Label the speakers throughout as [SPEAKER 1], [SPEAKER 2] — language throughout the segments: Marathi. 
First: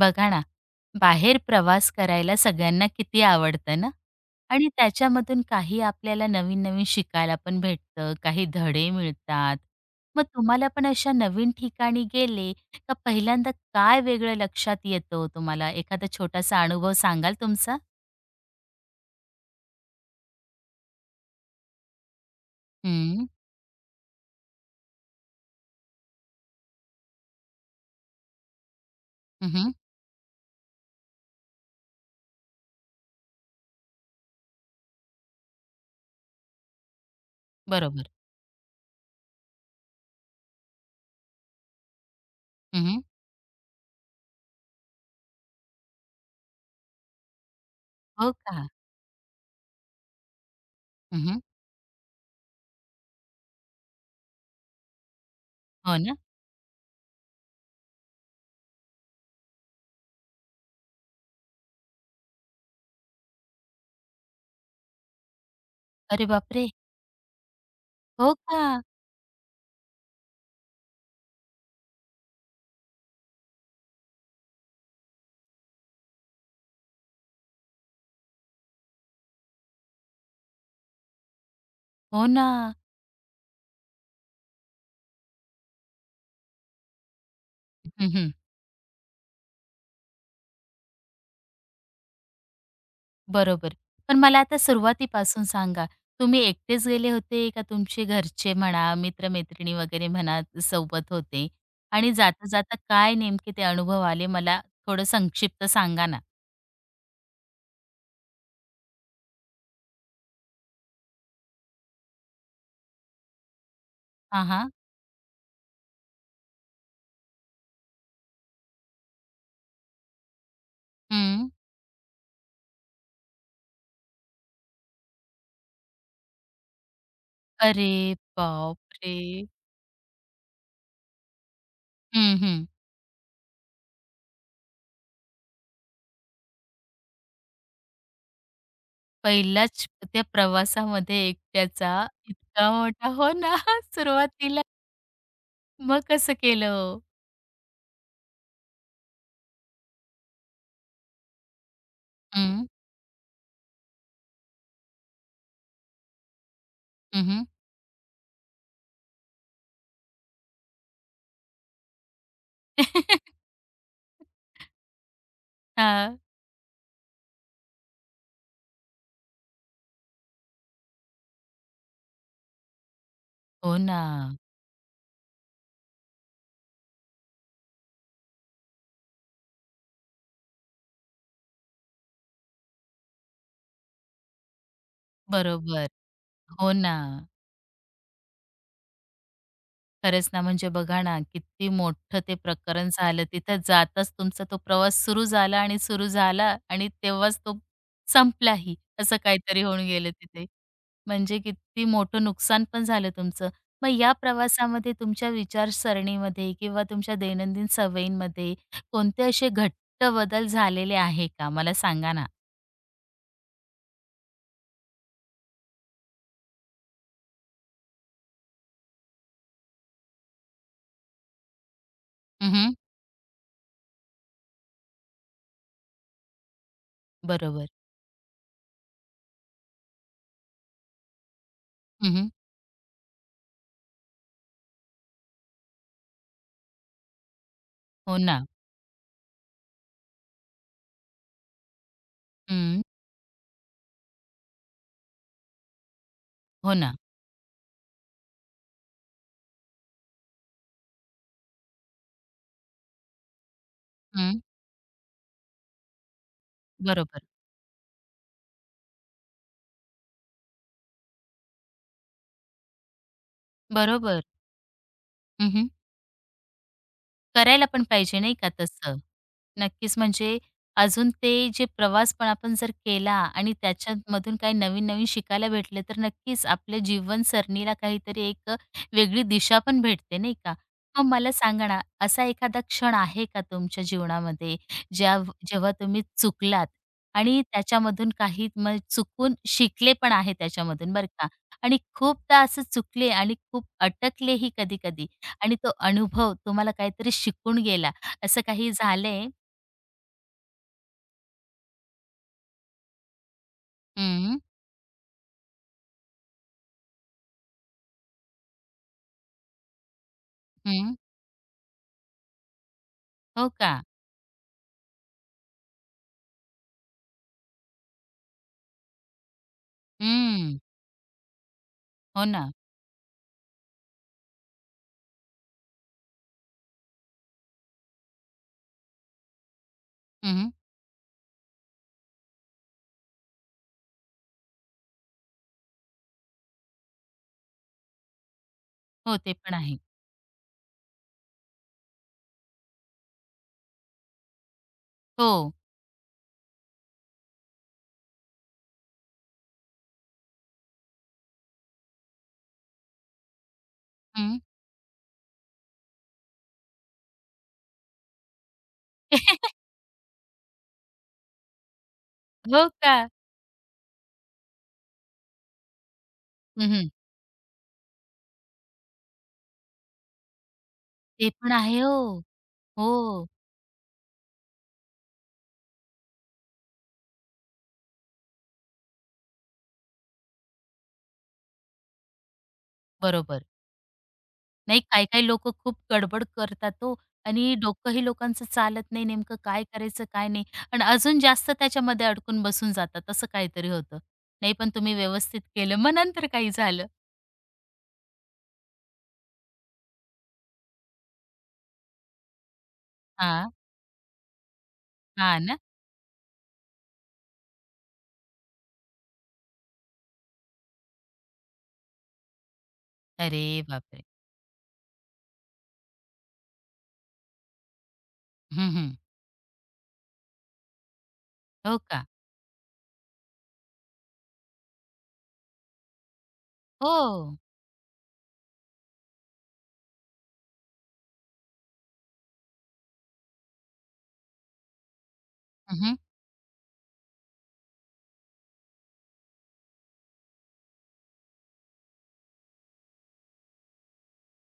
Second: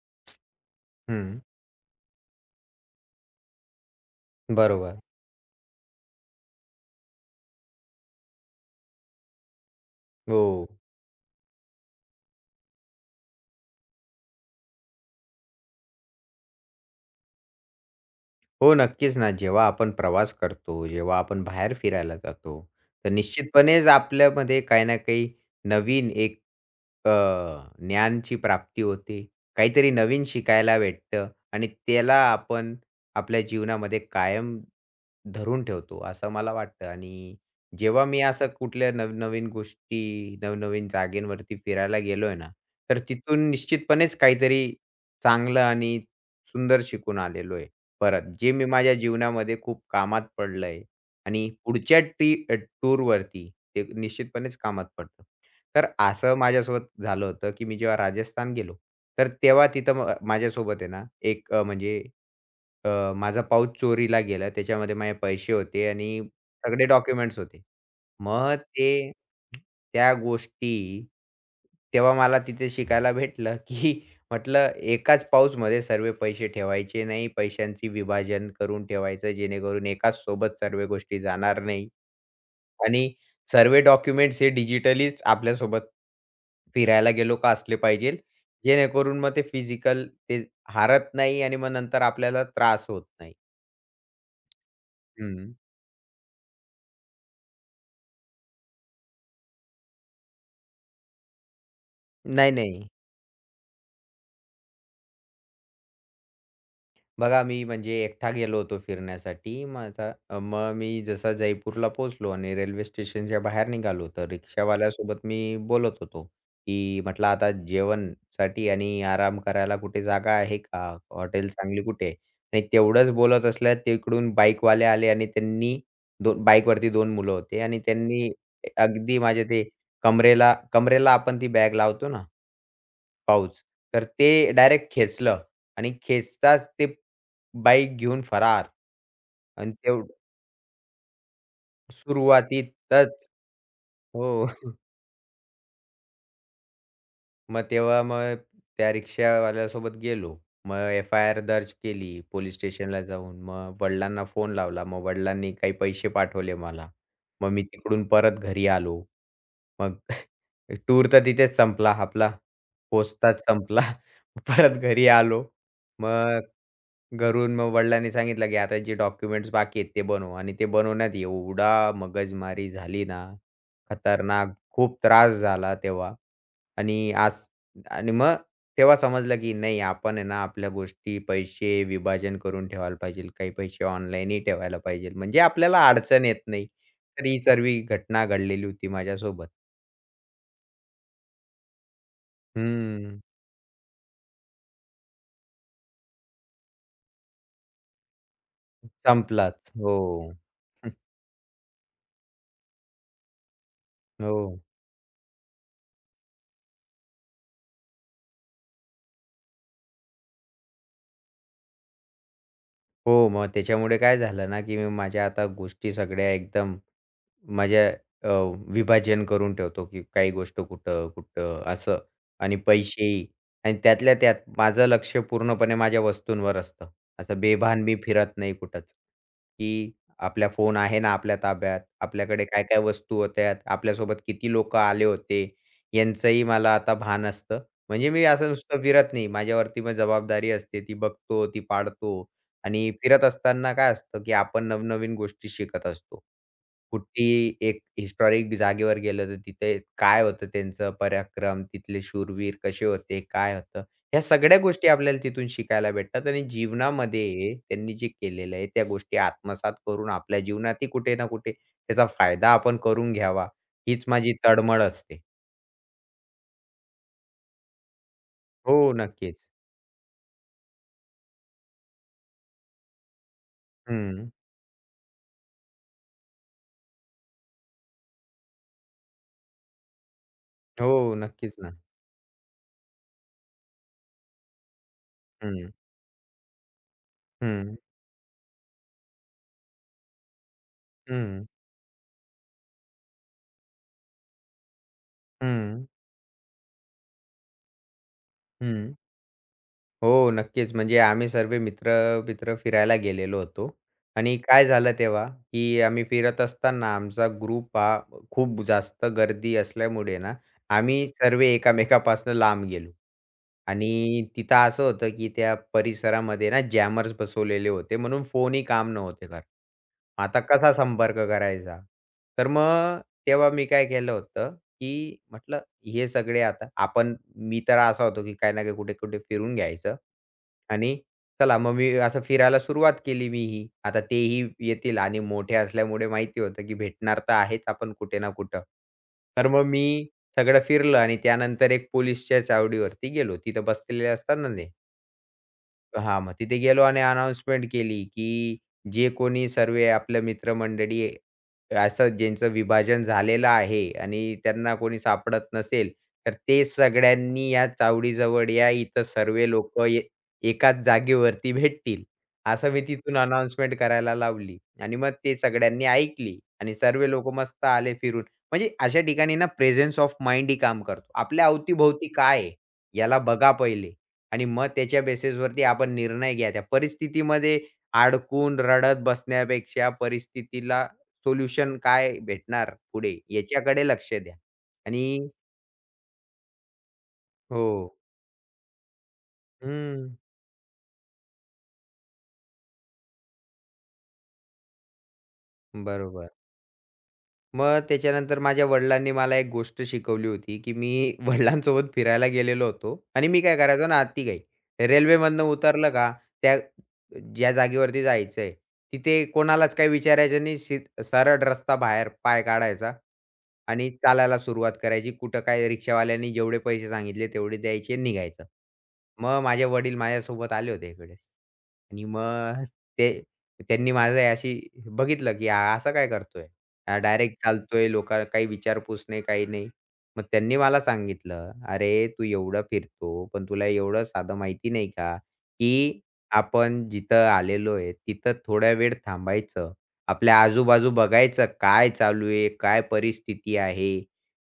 [SPEAKER 1] बघा ना,
[SPEAKER 2] हं,
[SPEAKER 1] बाहेर प्रवास करायला सगळ्यांना किती आवडतं ना आणि
[SPEAKER 2] बरोबर.
[SPEAKER 1] त्याच्यामधून काही आपल्याला नवीन-नवीन शिकायला पण भेटतं, काही धडे मिळतात. मग
[SPEAKER 2] हो.
[SPEAKER 1] तुम्हाला पण अशा नवीन ठिकाणी गेले का पहिल्यांदा काय वेगळं लक्षात येतं ओ तुम्हाला? एखादा छोटासा अनुभव सांगाल तुमचा?
[SPEAKER 2] हो, नक्कीच ना. जेव्हा आपण प्रवास करतो, जेव्हा आपण बाहेर फिरायला जातो, तर
[SPEAKER 1] हं,
[SPEAKER 2] निश्चितपणेच आपल्यामध्ये काही ना काही नवीन एक अ, ज्ञानची प्राप्ती होते.
[SPEAKER 1] हं,
[SPEAKER 2] काहीतरी नवीन शिकायला भेटतं आणि त्याला आपण आपल्या जीवनामध्ये कायम धरून ठेवतो, असं मला वाटतं. आणि जेव्हा
[SPEAKER 1] बरोबर.
[SPEAKER 2] मी असं कुठल्या नवनवीन गोष्टी, नवनवीन जागेवरती फिरायला गेलोय ना, तर
[SPEAKER 1] हं,
[SPEAKER 2] तिथून निश्चितपणेच काहीतरी चांगलं आणि सुंदर शिकून आलेलो आहे परत.
[SPEAKER 1] हो
[SPEAKER 2] जे मी
[SPEAKER 1] का?
[SPEAKER 2] माझ्या जीवनामध्ये खूप कामात पडलंय
[SPEAKER 1] हं,
[SPEAKER 2] आणि पुढच्या टूरवरती ते निश्चितपणेच कामात पडतं. तर
[SPEAKER 1] हो ना?
[SPEAKER 2] असं माझ्यासोबत झालं होतं, की मी जेव्हा राजस्थान गेलो, तर तेव्हा तिथं माझ्यासोबत आहे ना, एक म्हणजे माझा पाऊच चोरीला गेला. त्याच्यामध्ये माझे पैसे होते आणि
[SPEAKER 1] अरे बापरे!
[SPEAKER 2] सगळे डॉक्युमेंट्स होते.
[SPEAKER 1] हो
[SPEAKER 2] मग
[SPEAKER 1] का?
[SPEAKER 2] ते त्या गोष्टी तेव्हा मला तिथे शिकायला भेटलं, की म्हटलं एकाच पाऊचमध्ये सर्व पैसे ठेवायचे नाही. पैशांची विभाजन करून ठेवायचं जेणेकरून एकाच सोबत सर्व गोष्टी जाणार नाही.
[SPEAKER 1] हो ना.
[SPEAKER 2] आणि सर्व डॉक्युमेंट्स हे डिजिटलीच आपल्यासोबत फिरायला गेलो का असले पाहिजे. जेणेकरून मग ते फिजिकल ते हारत नाही आणि मग नंतर आपल्याला त्रास होत नाही.
[SPEAKER 1] बरोबर. पण मला आता सुरुवातीपासून
[SPEAKER 2] हं.
[SPEAKER 1] सांगा, तुम्ही एकटेच गेले होते का तुमचे घरचे म्हणा, मित्र-मैत्रिणी वगैरे म्हणा सोबत होते? आणि
[SPEAKER 2] नाही,
[SPEAKER 1] जाता-जाता
[SPEAKER 2] नाही.
[SPEAKER 1] काय नेमके ते अनुभव आले मला थोडं संक्षिप्त सांगा ना?
[SPEAKER 2] बघा, मी म्हणजे एकटा गेलो होतो फिरण्यासाठी. माझा मग मी जसा जयपूरला पोहोचलो आणि रेल्वे स्टेशनच्या बाहेर निघालो, तर
[SPEAKER 1] हां, हां.
[SPEAKER 2] रिक्षावाल्यासोबत मी बोलत होतो, की म्हटलं, "आता जेवणसाठी आणि आराम करायला कुठे जागा आहे का?
[SPEAKER 1] हं.
[SPEAKER 2] हॉटेल चांगली कुठे आहे?" आणि तेवढंच बोलत असल्यात तिकडून बाईकवाले आले आणि त्यांनी दोन बाईकवरती 2 मुलं होते आणि
[SPEAKER 1] अरे
[SPEAKER 2] त्यांनी
[SPEAKER 1] बापरे!
[SPEAKER 2] अगदी माझ्या ते कमरेला कमरेला आपण ती बॅग लावतो ना?
[SPEAKER 1] हं, हं.
[SPEAKER 2] पाऊच. तर ते डायरेक्ट खेचलं आणि खेचताच ते बाईक घेऊन फरार. आणि
[SPEAKER 1] पहिलाच
[SPEAKER 2] तेवढं
[SPEAKER 1] त्या प्रवासामध्ये एकट्याचा इतका मोठा
[SPEAKER 2] सुरुवातीतच.
[SPEAKER 1] हो ना,
[SPEAKER 2] हो.
[SPEAKER 1] सुरुवातीला. मग कसं केलं हो?
[SPEAKER 2] मग तेव्हा मग त्या रिक्षावाल्यासोबत गेलो. मग एफ-आय-आर दर्ज केली पोलीस
[SPEAKER 1] हं.
[SPEAKER 2] स्टेशनला जाऊन. मग वडिलांना फोन लावला. मग वडिलांनी काही पैसे पाठवले मला.
[SPEAKER 1] हं, हं.
[SPEAKER 2] मग मी तिकडून परत घरी आलो. मग टूर तर तिथेच संपला आपला. पोहोचताच संपला. परत घरी आलो. मग घरून मग वडिलांनी सांगितलं, की आता जे डॉक्युमेंट्स बाकी आहेत ते बनव आणि ते बनवण्यात एवढा मगजमारी झाली ना,
[SPEAKER 1] हो ना.
[SPEAKER 2] खतरनाक खूप त्रास झाला तेव्हा. आणि आज आणि मग तेव्हा समजलं, की नाही आपण आहे ना आपल्या गोष्टी, पैसे विभाजन करून ठेवायला पाहिजे. काही पैसे ऑनलाईनही ठेवायला पाहिजे. म्हणजे आपल्याला
[SPEAKER 1] बरोबर.
[SPEAKER 2] अडचण येत नाही.
[SPEAKER 1] हो ना.
[SPEAKER 2] तर ही सर्व घटना घडलेली होती माझ्यासोबत.
[SPEAKER 1] खरंच ना, म्हणजे बघा ना, किती मोठं ते प्रकरण
[SPEAKER 2] हं.
[SPEAKER 1] झालं. तिथं जाताच तुमचा तो प्रवास सुरू झाला आणि सुरू झाला आणि तेव्हाच तो संपलाही, असं
[SPEAKER 2] संपलाच.
[SPEAKER 1] काहीतरी होऊन
[SPEAKER 2] हो.
[SPEAKER 1] गेलं तिथे. म्हणजे किती मोठं नुकसान पण झालं तुमचं. मग या
[SPEAKER 2] हो.
[SPEAKER 1] प्रवासामध्ये तुमच्या विचारसरणीमध्ये किंवा तुमच्या दैनंदिन सवयींमध्ये कोणते असे घट्ट बदल झालेले आहे का? मला सांगा ना?
[SPEAKER 2] हो, मग त्याच्यामुळे काय झालं ना, की मी माझ्या आता गोष्टी सगळ्या एकदम माझ्या अ, विभाजन करून ठेवतो, की काही गोष्ट कुठं, कुठं असं आणि
[SPEAKER 1] हं,
[SPEAKER 2] पैसेही. आणि त्यातल्या त्यात माझं लक्ष पूर्णपणे माझ्या वस्तूंवर असतं. असं
[SPEAKER 1] बरोबर.
[SPEAKER 2] बेभान मी फिरत नाही कुठंच, की आपला फोन आहे ना आपल्या ताब्यात,
[SPEAKER 1] हं,
[SPEAKER 2] आपल्याकडे काय-काय वस्तू होत्या, आपल्यासोबत किती लोकं आले होते, यांचंही मला आता भान असतं. म्हणजे
[SPEAKER 1] हो
[SPEAKER 2] मी
[SPEAKER 1] ना.
[SPEAKER 2] असं नुसतं फिरत नाही. माझ्यावरती मग जबाबदारी असते, ती बघतो, ती पाळतो.
[SPEAKER 1] हं.
[SPEAKER 2] आणि फिरत असताना काय असतं, की आपण नवनवीन गोष्टी शिकत असतो.
[SPEAKER 1] हो ना.
[SPEAKER 2] कुठली एक हिस्टॉरिक जागेवर गेलं, तर तिथे काय होतं त्यांचं पराक्रम, तिथले शूरवीर कसे होते, काय होतं? ह्या
[SPEAKER 1] हं.
[SPEAKER 2] सगळ्या गोष्टी आपल्याला तिथून शिकायला भेटतात आणि
[SPEAKER 1] बरोबर.
[SPEAKER 2] जीवनामध्ये त्यांनी जे केलेलं आहे, त्या गोष्टी आत्मसात करून आपल्या जीवनातही कुठे ना कुठे त्याचा फायदा आपण करून घ्यावा, हीच
[SPEAKER 1] बरोबर.
[SPEAKER 2] माझी तळमळ असते.
[SPEAKER 1] करायला पण पाहिजे नाही का
[SPEAKER 2] हो,
[SPEAKER 1] तसं.
[SPEAKER 2] नक्कीच.
[SPEAKER 1] नक्कीच. म्हणजे अजून ते जे प्रवास पण आपण जर केला आणि
[SPEAKER 2] हं.
[SPEAKER 1] त्याच्यामधून काही नवीन-नवीन शिकायला भेटले, तर नक्कीच आपल्या जीवनसरणीला काहीतरी एक वेगळी दिशा पण भेटते, नाही का?
[SPEAKER 2] हो,
[SPEAKER 1] मग मला
[SPEAKER 2] नक्कीच
[SPEAKER 1] सांगा
[SPEAKER 2] ना.
[SPEAKER 1] ना, असा एखादा क्षण आहे का तुमच्या जीवनामध्ये, ज्या
[SPEAKER 2] हं,
[SPEAKER 1] जेव्हा तुम्ही चुकलात आणि
[SPEAKER 2] हं,
[SPEAKER 1] त्याच्यामधून काही मग चुकून शिकले पण आहे त्याच्यामधून, बरं का?
[SPEAKER 2] हं,
[SPEAKER 1] आणि खूपदा असं चुकले आणि खूप अटकलेही कधी-कधी आणि तो
[SPEAKER 2] हं,
[SPEAKER 1] अनुभव तुम्हाला काहीतरी शिकून गेला, असं काही
[SPEAKER 2] हं.
[SPEAKER 1] झालंय?
[SPEAKER 2] हो, नक्कीच. म्हणजे आम्ही सर्व मित्र-मित्र फिरायला गेलेलो होतो आणि
[SPEAKER 1] हं,
[SPEAKER 2] काय झालं तेव्हा, की आम्ही फिरत असताना आमचा ग्रुप हा खूप जास्त गर्दी असल्यामुळे ना,
[SPEAKER 1] हं.
[SPEAKER 2] आम्ही सर्व एकामेकापासून लांब गेलो.
[SPEAKER 1] हो का?
[SPEAKER 2] आणि तिथं असं होतं, की त्या परिसरामध्ये ना जॅमर्स बसवलेले होते म्हणून फोनही काम नव्हते करत. आता
[SPEAKER 1] हं.
[SPEAKER 2] कसा संपर्क करायचा?
[SPEAKER 1] हो
[SPEAKER 2] तर
[SPEAKER 1] ना.
[SPEAKER 2] मग तेव्हा मी काय केलं होतं, की म्हटलं हे सगळे आता आपण मी तर असा होतो, की काही ना काही कुठे-कुठे फिरून घ्यायचं.
[SPEAKER 1] हं, हं.
[SPEAKER 2] आणि चला मग मी असं फिरायला सुरुवात केली मीही. आता तेही येतील आणि मोठे असल्यामुळे माहिती होतं, की भेटणार तर आहेच आपण कुठे ना कुठं.
[SPEAKER 1] हो, ते
[SPEAKER 2] तर
[SPEAKER 1] पण
[SPEAKER 2] मग
[SPEAKER 1] आहे.
[SPEAKER 2] मी सगळं फिरलं आणि त्यानंतर एक पोलिसच्या चावडीवरती गेलो. तिथं बसलेले असतात ना ते.
[SPEAKER 1] हो.
[SPEAKER 2] हा मग तिथे गेलो आणि अनाउन्समेंट केली, की जे कोणी सर्व आपलं मित्रमंडळी असं ज्यांचं विभाजन झालेलं आहे आणि
[SPEAKER 1] हं.
[SPEAKER 2] त्यांना कोणी सापडत नसेल, तर ते सगळ्यांनी या चावडीजवळ या. इथं सर्व लोकं एकाच जागेवरती भेटतील.
[SPEAKER 1] हो
[SPEAKER 2] असं मी
[SPEAKER 1] का?
[SPEAKER 2] तिथून अनाउन्समेंट करायला लावली आणि मग ते सगळ्यांनी ऐकली
[SPEAKER 1] हं,
[SPEAKER 2] आणि
[SPEAKER 1] हं.
[SPEAKER 2] सर्व लोकं मस्त आले फिरून. म्हणजे अशा ठिकाणी ना प्रेझेन्स ऑफ माइंड ही काम करतो.
[SPEAKER 1] ते
[SPEAKER 2] आपल्या
[SPEAKER 1] पण आहे हो.
[SPEAKER 2] अवतीभोवती काय आहे?
[SPEAKER 1] हो,
[SPEAKER 2] याला बघा पहिले. आणि मग त्याच्या बेसिसवरती आपण निर्णय घ्या. त्या परिस्थितीमध्ये अडकून रडत बसण्यापेक्षा परिस्थितीला सोल्युशन काय भेटणार पुढे
[SPEAKER 1] बरोबर.
[SPEAKER 2] याच्याकडे लक्ष द्या.
[SPEAKER 1] नाही काही-काही
[SPEAKER 2] आणि
[SPEAKER 1] लोकं खूप गडबड करतात हो आणि
[SPEAKER 2] हो.
[SPEAKER 1] डोकंही लोकांचं चालत नाही. नेमकं काय करायचं,
[SPEAKER 2] हं.
[SPEAKER 1] काय नाही आणि अजून जास्त त्याच्यामध्ये अडकून बसून जातात. असं काहीतरी होतं. नाही पण तुम्ही व्यवस्थित केलं. मग नंतर
[SPEAKER 2] बरोबर.
[SPEAKER 1] काही झालं?
[SPEAKER 2] मग त्याच्यानंतर माझ्या वडिलांनी मला एक गोष्ट शिकवली होती, की मी वडिलांसोबत फिरायला गेलेलो होतो आणि मी
[SPEAKER 1] हां.
[SPEAKER 2] काय करायचो ना आत्ती अतिघाई.
[SPEAKER 1] हां
[SPEAKER 2] रेल्वेमधनं
[SPEAKER 1] ना.
[SPEAKER 2] उतरलं का त्या ज्या जागेवरती जायचंय, तिथे कोणालाच काही विचारायचं नाही. सरळ रस्ता बाहेर पाय काढायचा
[SPEAKER 1] अरे
[SPEAKER 2] आणि
[SPEAKER 1] बापरे!
[SPEAKER 2] चालायला सुरुवात करायची. कुठं काय रिक्षावाल्यानी जेवढे पैसे सांगितले तेवढे द्यायचे निघायचं.
[SPEAKER 1] हं, हं.
[SPEAKER 2] मग माझे वडील माझ्यासोबत आले होते एकवेळेस
[SPEAKER 1] हो का?
[SPEAKER 2] आणि मग ते त्यांनी माझं अशी बघितलं, की हा असा काय करतोय?
[SPEAKER 1] हो.
[SPEAKER 2] डायरेक्ट चालतोय, लोकांना काही विचारपूस नाही, काही नाही. मग त्यांनी मला सांगितलं, "अरे, तू एवढं फिरतो, पण तुला एवढं साधं माहिती नाही का,
[SPEAKER 1] हं, हं.
[SPEAKER 2] की आपण जिथं आलेलो आहे, तिथं थोडा वेळ थांबायचं. आपल्या आजूबाजू बघायचं, काय चालू आहे, काय परिस्थिती आहे,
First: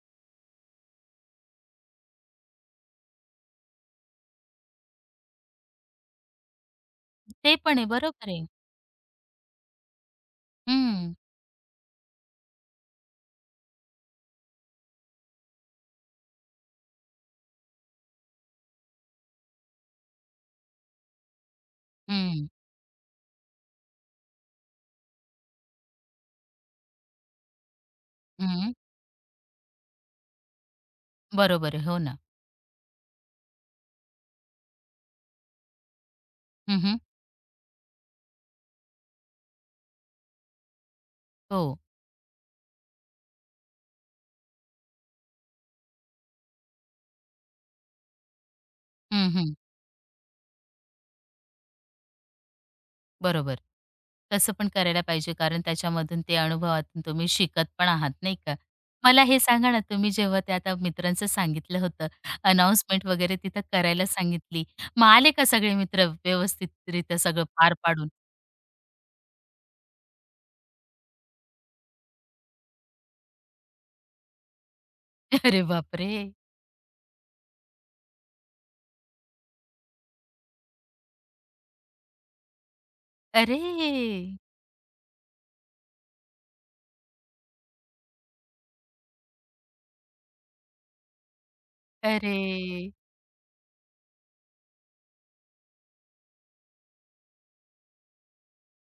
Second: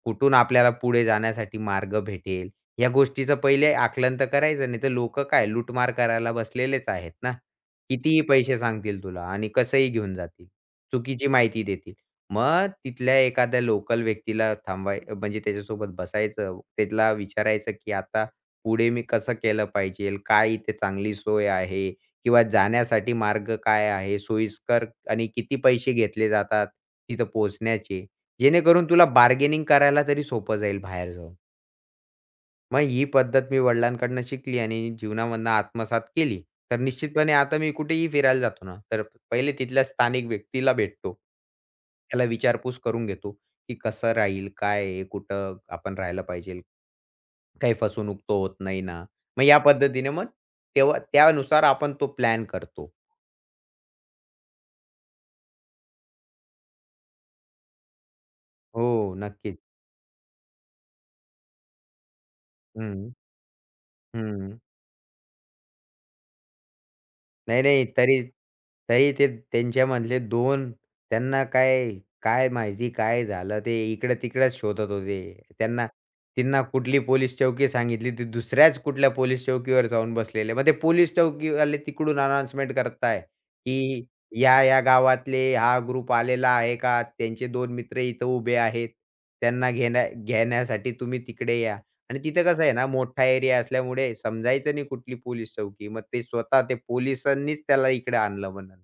[SPEAKER 2] कुठून आपल्याला पुढे जाण्यासाठी मार्ग भेटेल." या गोष्टीचं पहिले आकलन तर करायचं, नाही तर लोकं काय लूटमार करायला बसलेलेच आहेत ना.
[SPEAKER 1] ते पण आहे.
[SPEAKER 2] कितीही
[SPEAKER 1] बरोबर आहे.
[SPEAKER 2] पैसे सांगतील तुला आणि कसंही घेऊन जातील.
[SPEAKER 1] हं.
[SPEAKER 2] चुकीची माहिती देतील. मग तिथल्या एखाद्या लोकल व्यक्तीला थांबवाय म्हणजे त्याच्यासोबत बसायचं. त्याला विचारायचं, की आता पुढे मी कसं केलं पाहिजे? काय इथे चांगली सोय आहे? किंवा
[SPEAKER 1] हं,
[SPEAKER 2] जाण्यासाठी मार्ग काय आहे? सोयीस्कर आणि किती पैसे घेतले जातात तिथं पोहोचण्याचे?
[SPEAKER 1] हं.
[SPEAKER 2] जेणेकरून तुला बार्गेनिंग करायला तरी सोपं जाईल बाहेर जाऊन.
[SPEAKER 1] बरोबर आहे. हो ना.
[SPEAKER 2] मग ही पद्धत मी वडिलांकडनं शिकली आणि जीवनामधनं आत्मसात केली.
[SPEAKER 1] हं,
[SPEAKER 2] तर
[SPEAKER 1] हं.
[SPEAKER 2] निश्चितपणे आता मी कुठेही फिरायला जातो ना, तर पहिले तिथल्या स्थानिक व्यक्तीला भेटतो.
[SPEAKER 1] हो.
[SPEAKER 2] त्याला विचारपूस करून घेतो, की कसं राहील, काय आहे, कुठं आपण राहायला पाहिजे, काही फसवणूक तर होत नाही ना.
[SPEAKER 1] हं,
[SPEAKER 2] मग
[SPEAKER 1] हं.
[SPEAKER 2] या पद्धतीने मग तेव्हा त्यानुसार आपण तो प्लॅन करतो.
[SPEAKER 1] बरोबर. तसं पण करायला पाहिजे कारण त्याच्यामधून ते अनुभवातून तुम्ही शिकत पण आहात, नाही का?
[SPEAKER 2] हो,
[SPEAKER 1] मला हे
[SPEAKER 2] नक्कीच.
[SPEAKER 1] सांगा ना, तुम्ही जेव्हा ते आता मित्रांचं सांगितलं होतं, अनाउन्समेंट
[SPEAKER 2] हं,
[SPEAKER 1] वगैरे तिथं करायला
[SPEAKER 2] हं.
[SPEAKER 1] सांगितली. मग आले का सगळे मित्र व्यवस्थितरित्या सगळं
[SPEAKER 2] नाही,
[SPEAKER 1] पार
[SPEAKER 2] नाही.
[SPEAKER 1] पाडून?
[SPEAKER 2] तरी तरी ते त्यांच्यामधले 2 त्यांना काय, काय माहिती काय झालं ते इकडं-तिकडंच शोधत होते.
[SPEAKER 1] अरे
[SPEAKER 2] त्यांना
[SPEAKER 1] बापरे!
[SPEAKER 2] त्यांना कुठली पोलीस चौकी सांगितली, ती दुसऱ्याच कुठल्या पोलीस चौकीवर जाऊन बसलेले. मग ते पोलीस चौकीवाले तिकडून अनाउन्समेंट करताय,
[SPEAKER 1] अरे!
[SPEAKER 2] की या-या गावातले हा ग्रुप आलेला आहे का? त्यांचे दोन मित्र इथं उभे आहेत. त्यांना घेण्यासाठी तुम्ही तिकडे या. आणि तिथं कसं आहे ना,
[SPEAKER 1] अरे!
[SPEAKER 2] मोठा एरिया असल्यामुळे समजायचं नाही कुठली पोलीस चौकी. मग ते स्वतः ते पोलिसांनीच त्याला इकडे आणलं म्हणून.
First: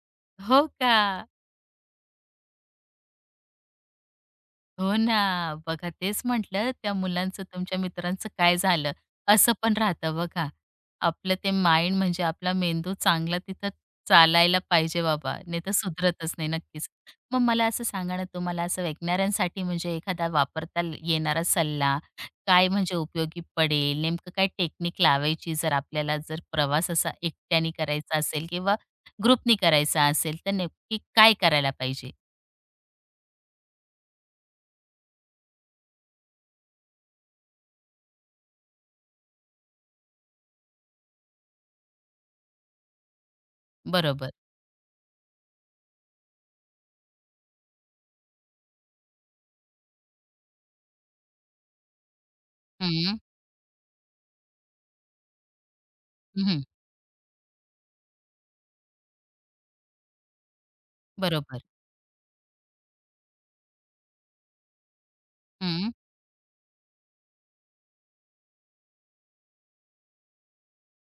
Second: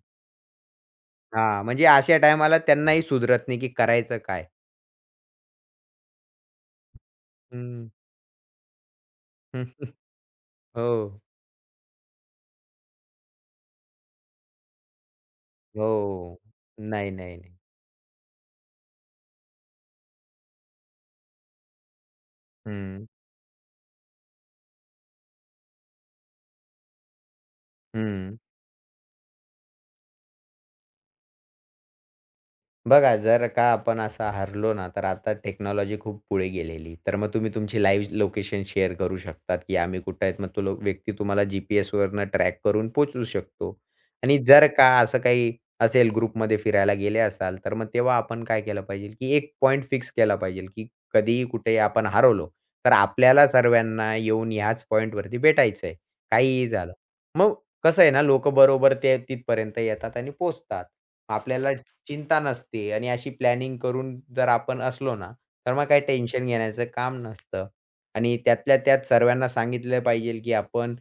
[SPEAKER 1] हो का?
[SPEAKER 2] हां, म्हणजे अशा टायमाला त्यांनाही सुधरत नाही की करायचं काय?
[SPEAKER 1] हो ना. बघा तेच म्हटलं त्या मुलांचं, तुमच्या
[SPEAKER 2] हं.
[SPEAKER 1] मित्रांचं काय झालं? असं पण राहतं बघा.
[SPEAKER 2] हो,
[SPEAKER 1] आपलं ते माइंड म्हणजे आपला मेंदू चांगला तिथं चालायला पाहिजे बाबा, नाहीतर
[SPEAKER 2] हो.
[SPEAKER 1] सुधरतच नाही नक्कीच.
[SPEAKER 2] नाही, नाही,
[SPEAKER 1] मग
[SPEAKER 2] नाही.
[SPEAKER 1] मला असं सांगा ना, तुम्हाला असं ऐकणाऱ्यांसाठी म्हणजे एखादा वापरता येणारा सल्ला, काय म्हणजे
[SPEAKER 2] हं,
[SPEAKER 1] उपयोगी पडेल? नेमकं काय टेक्निक लावायची जर आपल्याला जर प्रवास असा एकट्याने करायचा
[SPEAKER 2] हं.
[SPEAKER 1] असेल किंवा ग्रुपनी करायचा असेल, तर नक्की काय करायला पाहिजे?
[SPEAKER 2] बघा, जर का आपण असं हारलो ना, तर आता टेक्नॉलॉजी खूप पुढे गेलेली. तर मग तुम्ही तुमची लाईव्ह लोकेशन शेअर करू शकतात, की आम्ही कुठे आहेत. मग तो लो व्यक्ती तुम्हाला जी-पी-एसवरनं ट्रॅक करून पोहोचू शकतो.
[SPEAKER 1] बरोबर.
[SPEAKER 2] आणि जर का असं काही असेल ग्रुपमध्ये फिरायला गेले असाल, तर मग तेव्हा आपण काय केलं पाहिजे, की एक पॉइंट फिक्स केला पाहिजे, की कधीही कुठेही आपण हरवलो, तर
[SPEAKER 1] हं.
[SPEAKER 2] आपल्याला सर्वांना येऊन ह्याच पॉइंटवरती भेटायचं आहे,
[SPEAKER 1] हं,
[SPEAKER 2] काहीही झालं. मग कसं आहे ना, लोकं बरोबर ते तिथपर्यंत येतात आणि पोहोचतात.
[SPEAKER 1] बरोबर.
[SPEAKER 2] आपल्याला चिंता नसते आणि अशी प्लॅनिंग करून जर आपण असलो ना, तर मग
[SPEAKER 1] हं,
[SPEAKER 2] काही टेन्शन घेण्याचं काम नसतं. आणि त्यातल्या त्यात सर्वांना सांगितलं पाहिजे, की आपण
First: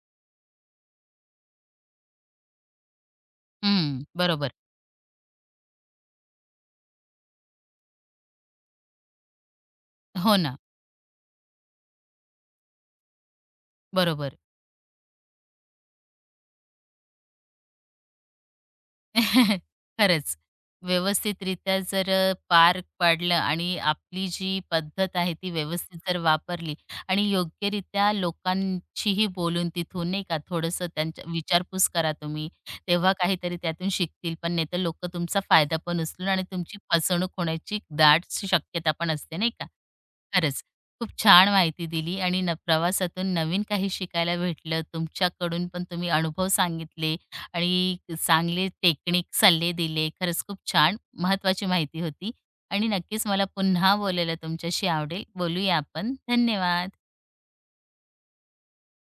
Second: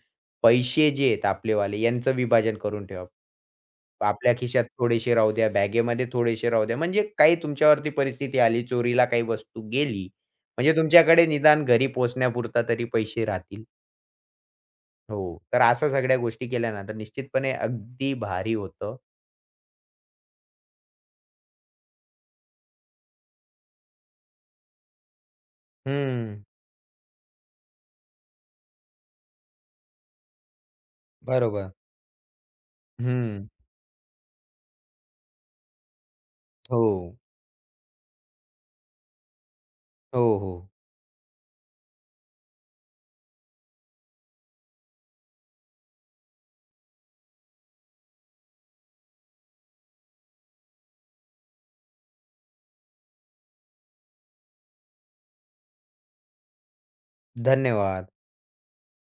[SPEAKER 2] पैसे जे आहेत आपलेवाले यांचं विभाजन करून ठेवा.
[SPEAKER 1] हं.
[SPEAKER 2] आपल्या
[SPEAKER 1] बरोबर.
[SPEAKER 2] खिशात थोडेसे राहू द्या, बॅगेमध्ये थोडेसे राहू द्या. म्हणजे काही तुमच्यावरती परिस्थिती आली, चोरीला काही वस्तू गेली,
[SPEAKER 1] हो ना.
[SPEAKER 2] म्हणजे तुमच्याकडे निदान घरी पोहोचण्यापुरता तरी पैसे राहतील.
[SPEAKER 1] बरोबर.
[SPEAKER 2] हो, तर अशा सगळ्या गोष्टी केल्या ना, तर निश्चितपणे अगदी भारी होतं.
[SPEAKER 1] खरंच. व्यवस्थितरित्या जर पार पाडलं आणि आपली जी पद्धत आहे ती व्यवस्थित जर
[SPEAKER 2] हं.
[SPEAKER 1] वापरली आणि योग्यरित्या लोकांशीही बोलून तिथून नाही का थोडंसं त्यांच्या
[SPEAKER 2] बरोबर.
[SPEAKER 1] विचारपूस करा तुम्ही. तेव्हा
[SPEAKER 2] हं.
[SPEAKER 1] काहीतरी त्यातून शिकतील. पण नाहीतर लोकं तुमचा फायदा पण उचलून आणि तुमची
[SPEAKER 2] हो.
[SPEAKER 1] फसवणूक होण्याची दाट शक्यता पण असते नाही का?
[SPEAKER 2] हो, हो.
[SPEAKER 1] खरंच. खूप छान माहिती दिली आणि न प्रवासातून नवीन काही शिकायला भेटलं. तुमच्याकडून पण तुम्ही अनुभव सांगितले आणि चांगले टेक्निक सल्ले दिले. खरंच खूप छान महत्त्वाची माहिती होती आणि नक्कीच मला पुन्हा बोलायला तुमच्याशी आवडेल. बोलूया आपण. धन्यवाद.
[SPEAKER 2] धन्यवाद.